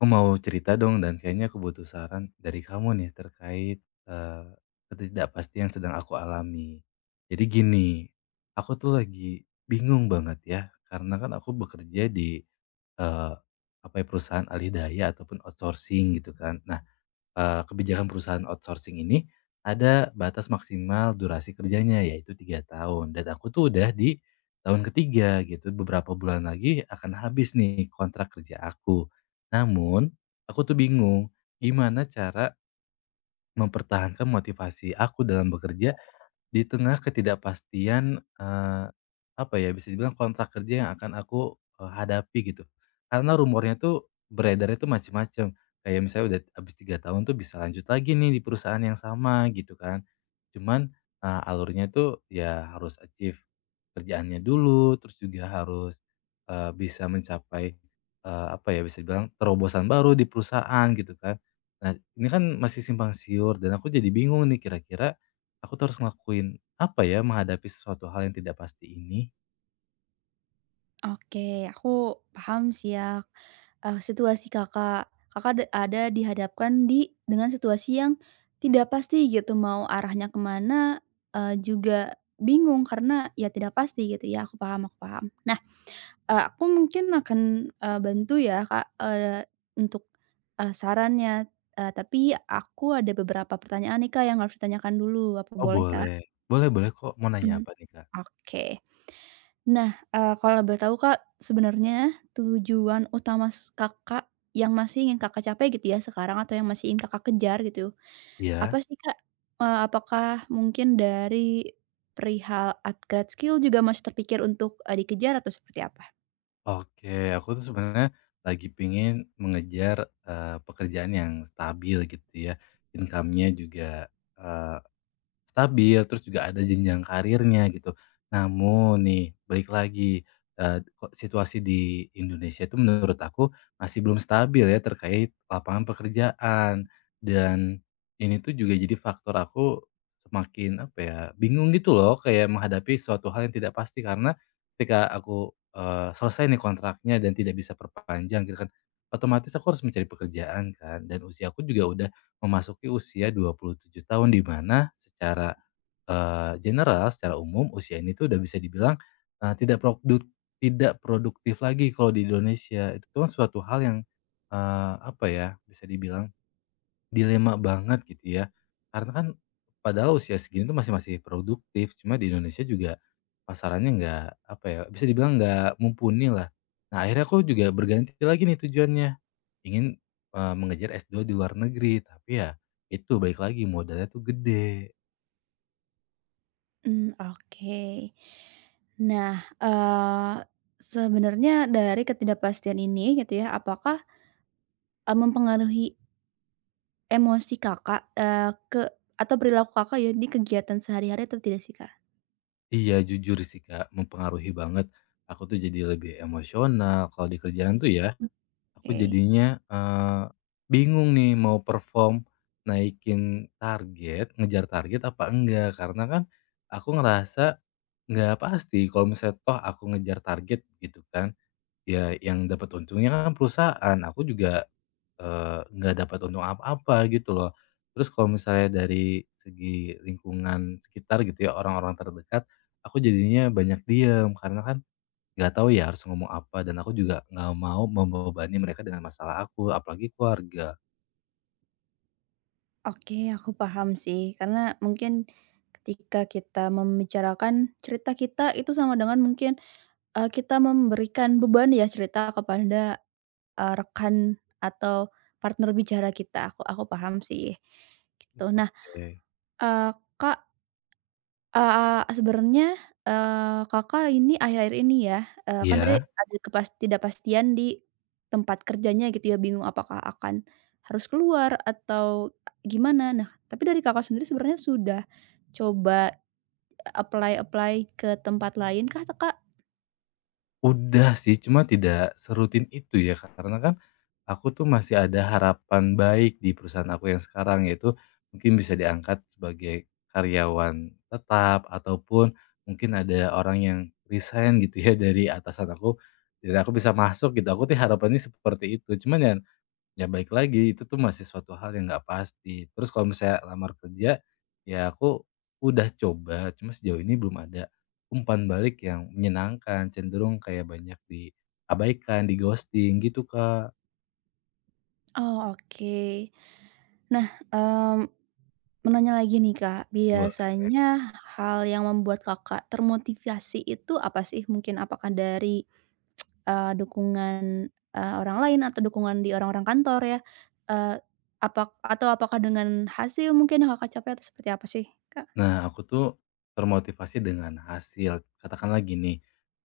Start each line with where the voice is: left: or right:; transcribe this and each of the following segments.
left: Aku mau cerita dong dan kayaknya aku butuh saran dari kamu nih terkait, ketidakpastian yang sedang aku alami. Jadi gini, aku tuh lagi bingung banget ya karena kan aku bekerja di, eee, apa ya, perusahaan alih daya ataupun outsourcing gitu kan. Nah, kebijakan perusahaan outsourcing ini, ada batas maksimal durasi kerjanya yaitu 3 tahun dan aku tuh udah di tahun ketiga gitu, beberapa bulan lagi akan habis nih kontrak kerja aku. Namun, aku tuh bingung gimana cara mempertahankan motivasi aku dalam bekerja di tengah ketidakpastian, apa ya, bisa dibilang kontrak kerja yang akan aku hadapi gitu. Karena rumornya tuh beredarnya tuh macem-macem, kayak misalnya udah habis 3 tahun tuh bisa lanjut lagi nih di perusahaan yang sama gitu kan. Cuman, alurnya tuh ya harus achieve kerjaannya dulu, terus juga harus, bisa mencapai, apa ya, bisa dibilang terobosan baru di perusahaan gitu kan. Nah, ini kan masih simpang siur dan aku jadi bingung nih kira-kira aku tuh harus ngelakuin apa ya, menghadapi sesuatu hal yang tidak pasti ini?
right: Oke, aku paham sih ya, situasi Kakak. Kakak ada dihadapkan dengan situasi yang tidak pasti gitu, mau arahnya kemana mana, juga bingung karena ya tidak pasti gitu ya, aku paham. Nah, aku mungkin akan, bantu ya Kak, untuk, sarannya, tapi aku ada beberapa pertanyaan nih Kak yang harus ditanyakan dulu, apa
left: Oh
right: boleh Kak?
left: boleh. Boleh, boleh kok, mau nanya
right: Mhm,
left: apa nih, Kak?
right: oke. Nah, kalau boleh tahu Kak, sebenarnya tujuan utama Kakak yang masih ingin Kakak capai gitu ya sekarang atau yang masih ingin Kakak kejar gitu, apa
left: Iya?
right: sih Kak? Apakah mungkin dari perihal upgrade skill juga masih terpikir untuk, dikejar atau seperti apa?
left: Oke, aku tuh sebenarnya lagi pingin mengejar, pekerjaan yang stabil gitu ya, income-nya juga stabil, terus juga ada jenjang karirnya gitu. Namun nih, balik lagi, kok situasi di Indonesia itu menurut aku masih belum stabil ya terkait lapangan pekerjaan. Dan ini tuh juga jadi faktor aku semakin, apa ya, bingung gitu loh kayak menghadapi suatu hal yang tidak pasti karena ketika aku selesai nih kontraknya dan tidak bisa perpanjang gitu kan, otomatis aku harus mencari pekerjaan kan dan usia aku juga udah memasuki usia 27 tahun di mana secara, general, secara umum usia ini tuh udah bisa dibilang, eee, tidak prokduk tidak produktif lagi kalau di Indonesia. Itu kan suatu hal yang, apa ya, bisa dibilang dilema banget gitu ya. Karena kan padahal usia segini tuh masih masih produktif, cuma di Indonesia juga pasarannya nggak, apa ya, bisa dibilang nggak mumpuni lah. Nah akhirnya aku juga berganti lagi nih tujuannya. Ingin, mengejar S2 di luar negeri, tapi ya itu balik lagi modalnya tuh gede.
right: Mmm, oke. Nah, eee, sebenarnya dari ketidakpastian ini gitu ya, apakah, mempengaruhi emosi Kakak, ke atau perilaku Kakak ya di kegiatan sehari-hari atau tidak sih, Kak?
left: Iya jujur sih Kak, mempengaruhi banget. Aku tuh jadi lebih emosional kalau di kerjaan tuh ya, aku
right: Oke.
left: jadinya, bingung nih mau perform, naikin target, ngejar target apa enggak. Karena kan aku ngerasa nggak pasti kalau misalnya toh aku ngejar target gitu kan, ya yang dapat untungnya kan perusahaan, aku juga nggak dapat untung apa-apa gitu loh. Terus kalau misalnya dari segi lingkungan sekitar gitu ya, orang-orang terdekat, aku jadinya banyak diem karena kan nggak tahu ya harus ngomong apa dan aku juga nggak mau membebani mereka dengan masalah aku, apalagi keluarga.
right: Oke, aku paham sih, karena mungkin ketika kita membicarakan cerita kita itu sama dengan mungkin, kita memberikan beban ya cerita kepada, rekan atau partner bicara kita, aku paham sih,
left: Mmm.
right: gitu. Nah,
left: Oke.
right: eee, Kak sebenarnya, Kakak ini akhir-akhir ini ya, kan tadi
left: Iya,
right: ada ketidakpastian di tempat kerjanya gitu ya, bingung apakah akan harus keluar atau gimana. Nah, tapi dari Kakak sendiri sebenarnya sudah coba apply-apply ke tempat lain kah atau Kak?
left: udah sih, cuma tidak serutin itu ya, Kak, karena kan aku tuh masih ada harapan baik di perusahaan aku yang sekarang, yaitu mungkin bisa diangkat sebagai karyawan tetap ataupun mungkin ada orang yang resign gitu ya dari atasan aku dan aku bisa masuk gitu. Aku tuh harapannya seperti itu. Cuman ya, ya balik lagi itu tuh masih suatu hal yang nggak pasti. Terus kalau misalnya lamar kerja ya aku udah coba, cuma sejauh ini belum ada umpan balik yang menyenangkan, cenderung kayak banyak diabaikan, di ghosting gitu, Kak.
right: Oh, oke. Nah, mmm, mau nanya lagi nih, Kak, biasanya hal yang membuat Kakak termotivasi itu apa sih? Mungkin apakah dari dukungan, orang lain atau dukungan di orang-orang kantor ya, eee, apa atau apakah dengan hasil mungkin yang Kakak capai atau seperti apa sih, Kak?
left: Nah, aku tuh termotivasi dengan hasil. Katakanlah gini,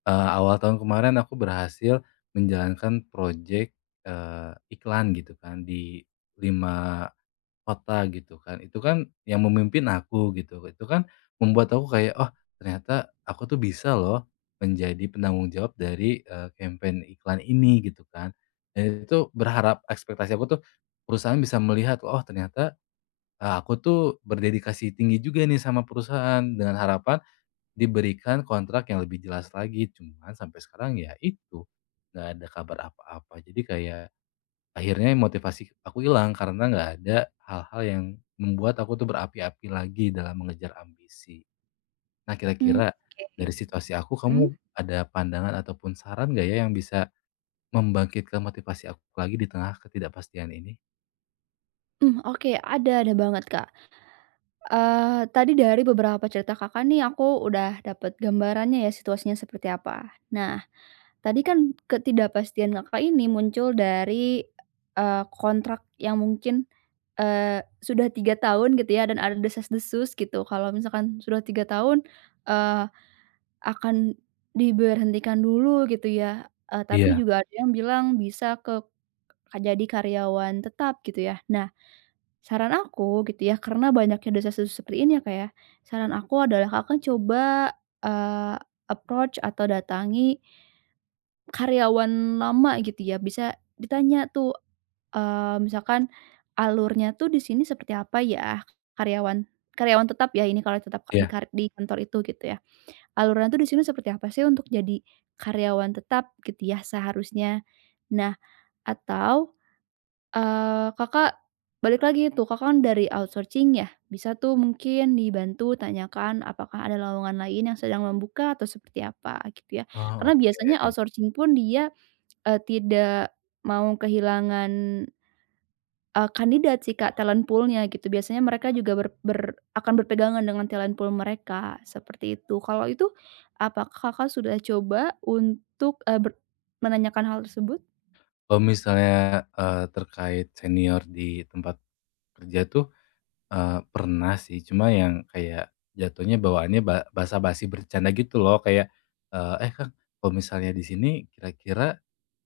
left: awal tahun kemarin aku berhasil menjalankan proyek iklan gitu kan di 5 kota gitu kan. Itu kan yang memimpin aku gitu. Itu kan membuat aku kayak, "Oh, ternyata aku tuh bisa loh menjadi penanggung jawab dari, campaign iklan ini," gitu kan. Dan itu berharap ekspektasi aku tuh perusahaan bisa melihat, "Oh, ternyata nah, aku tuh berdedikasi tinggi juga nih sama perusahaan dengan harapan diberikan kontrak yang lebih jelas lagi. Cuman sampai sekarang ya itu nggak ada kabar apa-apa. Jadi kayak akhirnya motivasi aku hilang karena nggak ada hal-hal yang membuat aku tuh berapi-api lagi dalam mengejar ambisi. Nah,
right: Mmm,
left: kira-kira
right: oke.
left: dari situasi aku
right: Mhm?
left: kamu ada pandangan ataupun saran gak ya yang bisa membangkitkan motivasi aku lagi di tengah ketidakpastian ini?
right: Mmm, oke, ada banget, Kak. Tadi dari beberapa cerita Kakak nih aku udah dapet gambarannya ya situasinya seperti apa. Nah, tadi kan ketidakpastian Kakak ini muncul dari, kontrak yang mungkin sudah 3 tahun gitu ya dan ada desas-desus gitu kalau misalkan sudah 3 tahun, eee, akan diberhentikan dulu gitu ya, tapi
left: Iya,
right: juga ada yang bilang bisa jadi karyawan tetap gitu ya. Nah, saran aku gitu ya karena banyaknya desas-desus seperti ini ya, Kak, ya, saran aku adalah Kakak coba, eee, approach atau datangi karyawan lama gitu ya, bisa ditanya tuh misalkan alurnya tuh di sini seperti apa ya, karyawan karyawan tetap ya ini kalau tetap di
left: iya.
right: di kantor itu gitu ya. Alurnya tuh di sini seperti apa sih untuk jadi karyawan tetap gitu ya seharusnya. Nah atau, Kakak balik lagi tuh Kakak kan dari outsourcing ya, bisa tuh mungkin dibantu tanyakan apakah ada lowongan lain yang sedang membuka atau seperti apa gitu ya.
left: Oh,
right: Karena biasanya
left: oke.
right: outsourcing pun dia, tidak mau kehilangan kandidat sih Kak, talent pool-nya gitu. Biasanya mereka juga ber ber akan berpegangan dengan talent pool mereka, seperti itu. Kalau itu, apakah Kakak sudah coba untuk, eee, ber menanyakan hal tersebut?
left: Kalau misalnya, terkait senior di tempat kerja tuh, pernah sih, cuma yang kayak jatuhnya bawaannya basa-basi bercanda gitu loh, kayak, "Eh, Kang, kalau misalnya di sini kira-kira,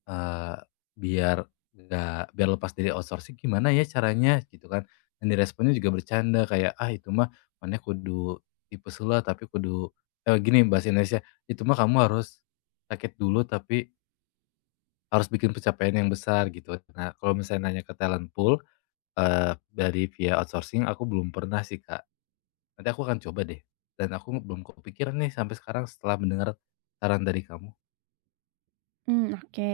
left: eee, biar nggak biar lepas dari outsourcing gimana ya caranya?" Gitu kan. Dan diresponnya juga bercanda kayak, "Ah, itu mah maneh kudu tipes heula tapi kudu" gini bahasa Indonesia, "Itu mah kamu harus sakit dulu tapi" harus bikin pencapaian yang besar gitu. Nah, kalau misalnya nanya ke talent pool, dari via outsourcing aku belum pernah sih, Kak. Nanti aku akan coba deh, dan aku belum kepikiran nih sampai sekarang setelah mendengar saran dari kamu.
right: Mmm, oke.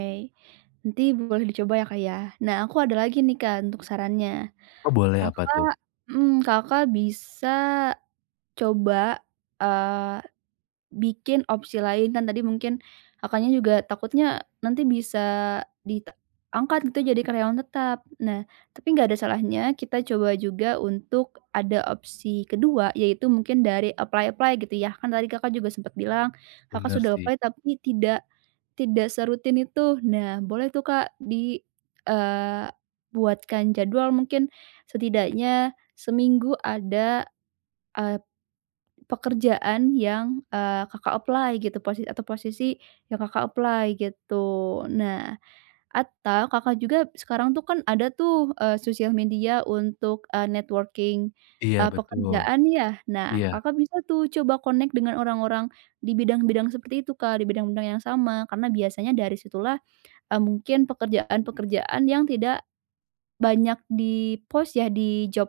right: Nanti boleh dicoba ya Kak ya. Nah aku ada lagi nih Kak untuk sarannya.
left: Oh boleh apa
right: Kakak
left: tuh?
right: mhm, Kakak bisa coba, eee bikin opsi lain kan tadi mungkin Kakaknya juga takutnya nanti bisa diangkat gitu jadi karyawan tetap. Nah, tapi nggak ada salahnya kita coba juga untuk ada opsi kedua, yaitu mungkin dari apply-apply gitu ya. Kan tadi Kakak juga sempat bilang Kakak
left: Bener
right: sudah
left: sih.
right: apply tapi tidak tidak serutin itu. Nah, boleh tuh Kak di, eee, buatkan jadwal mungkin setidaknya seminggu ada, eh, pekerjaan yang, Kakak apply gitu posisi atau posisi yang Kakak apply gitu. Nah, atau Kakak juga sekarang tuh kan ada tuh, sosial media untuk, networking,
left: Iya betul.
right: pekerjaan ya.
left: Iya,
right: Nah, Kakak bisa tuh coba connect dengan orang-orang di bidang-bidang seperti itu, Kak, di bidang-bidang yang sama, karena biasanya dari situlah, mungkin pekerjaan-pekerjaan yang tidak banyak di-post ya di job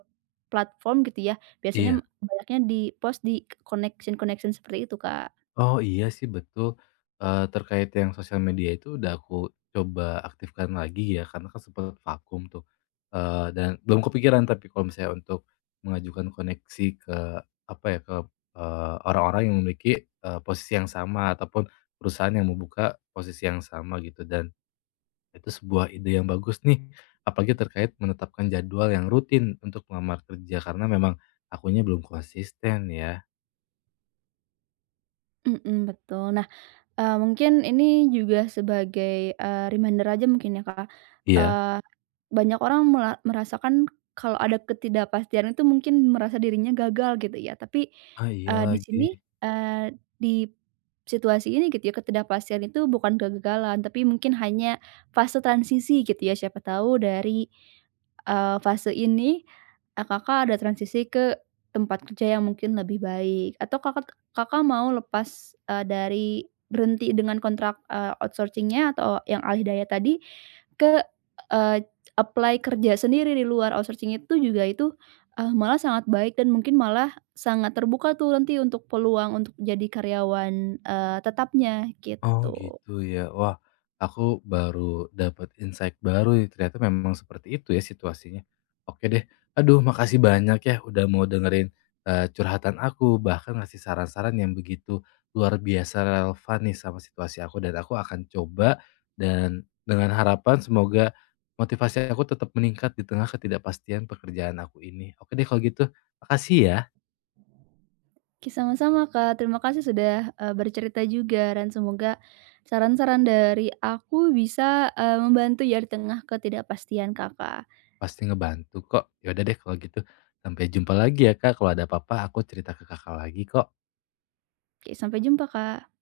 right: platform gitu ya, biasanya
left: iya.
right: banyaknya di-post di connection-connection seperti itu, Kak.
left: Oh iya sih betul, terkait yang sosial media itu udah aku coba aktifkan lagi ya karena kan sempat vakum tuh, dan belum kepikiran tapi kalau misalnya untuk mengajukan koneksi ke apa ya, ke, orang-orang yang memiliki, posisi yang sama ataupun perusahaan yang membuka posisi yang sama gitu dan itu sebuah ide yang bagus nih, apalagi terkait menetapkan jadwal yang rutin untuk melamar kerja karena memang akunya belum konsisten ya.
right: Mhm, betul. Nah mungkin ini juga sebagai, reminder aja mungkin ya, Kak.
left: Iya?
right: Eee, banyak orang merasakan kalau ada ketidakpastian itu mungkin merasa dirinya gagal gitu ya, tapi,
left: Ah, iya
right: di
left: lagi.
right: sini, eee, di situasi ini gitu ya, ketidakpastian itu bukan kegagalan, tapi mungkin hanya fase transisi gitu ya. Siapa tahu dari, fase ini, Kakak ada transisi ke tempat kerja yang mungkin lebih baik atau Kakak Kakak mau lepas, dari berhenti dengan kontrak, outsourcing-nya atau yang alih daya tadi ke, eee, apply kerja sendiri di luar outsourcing itu juga itu, malah sangat baik dan mungkin malah sangat terbuka tuh nanti untuk peluang untuk jadi karyawan, tetapnya
left: Oh
right: gitu.
left: gitu ya. Wah, aku baru dapat insight baru nih. Ternyata memang seperti itu ya situasinya. Oke deh. Aduh, makasih banyak ya udah mau dengerin eh, curhatan aku, bahkan ngasih saran-saran yang begitu luar biasa relevan nih sama situasi aku dan aku akan coba dan dengan harapan semoga motivasi aku tetap meningkat di tengah ketidakpastian pekerjaan aku ini. Oke deh kalau gitu. Makasih ya.
right: Oke, sama-sama Kak, terima kasih sudah, bercerita juga dan semoga saran-saran dari aku bisa, membantu ya di tengah ketidakpastian Kakak.
left: Pasti ngebantu kok. Ya udah deh kalau gitu, sampai jumpa lagi ya Kak, kalau ada apa-apa aku cerita ke Kakak lagi kok.
right: Oke, sampai jumpa Kak.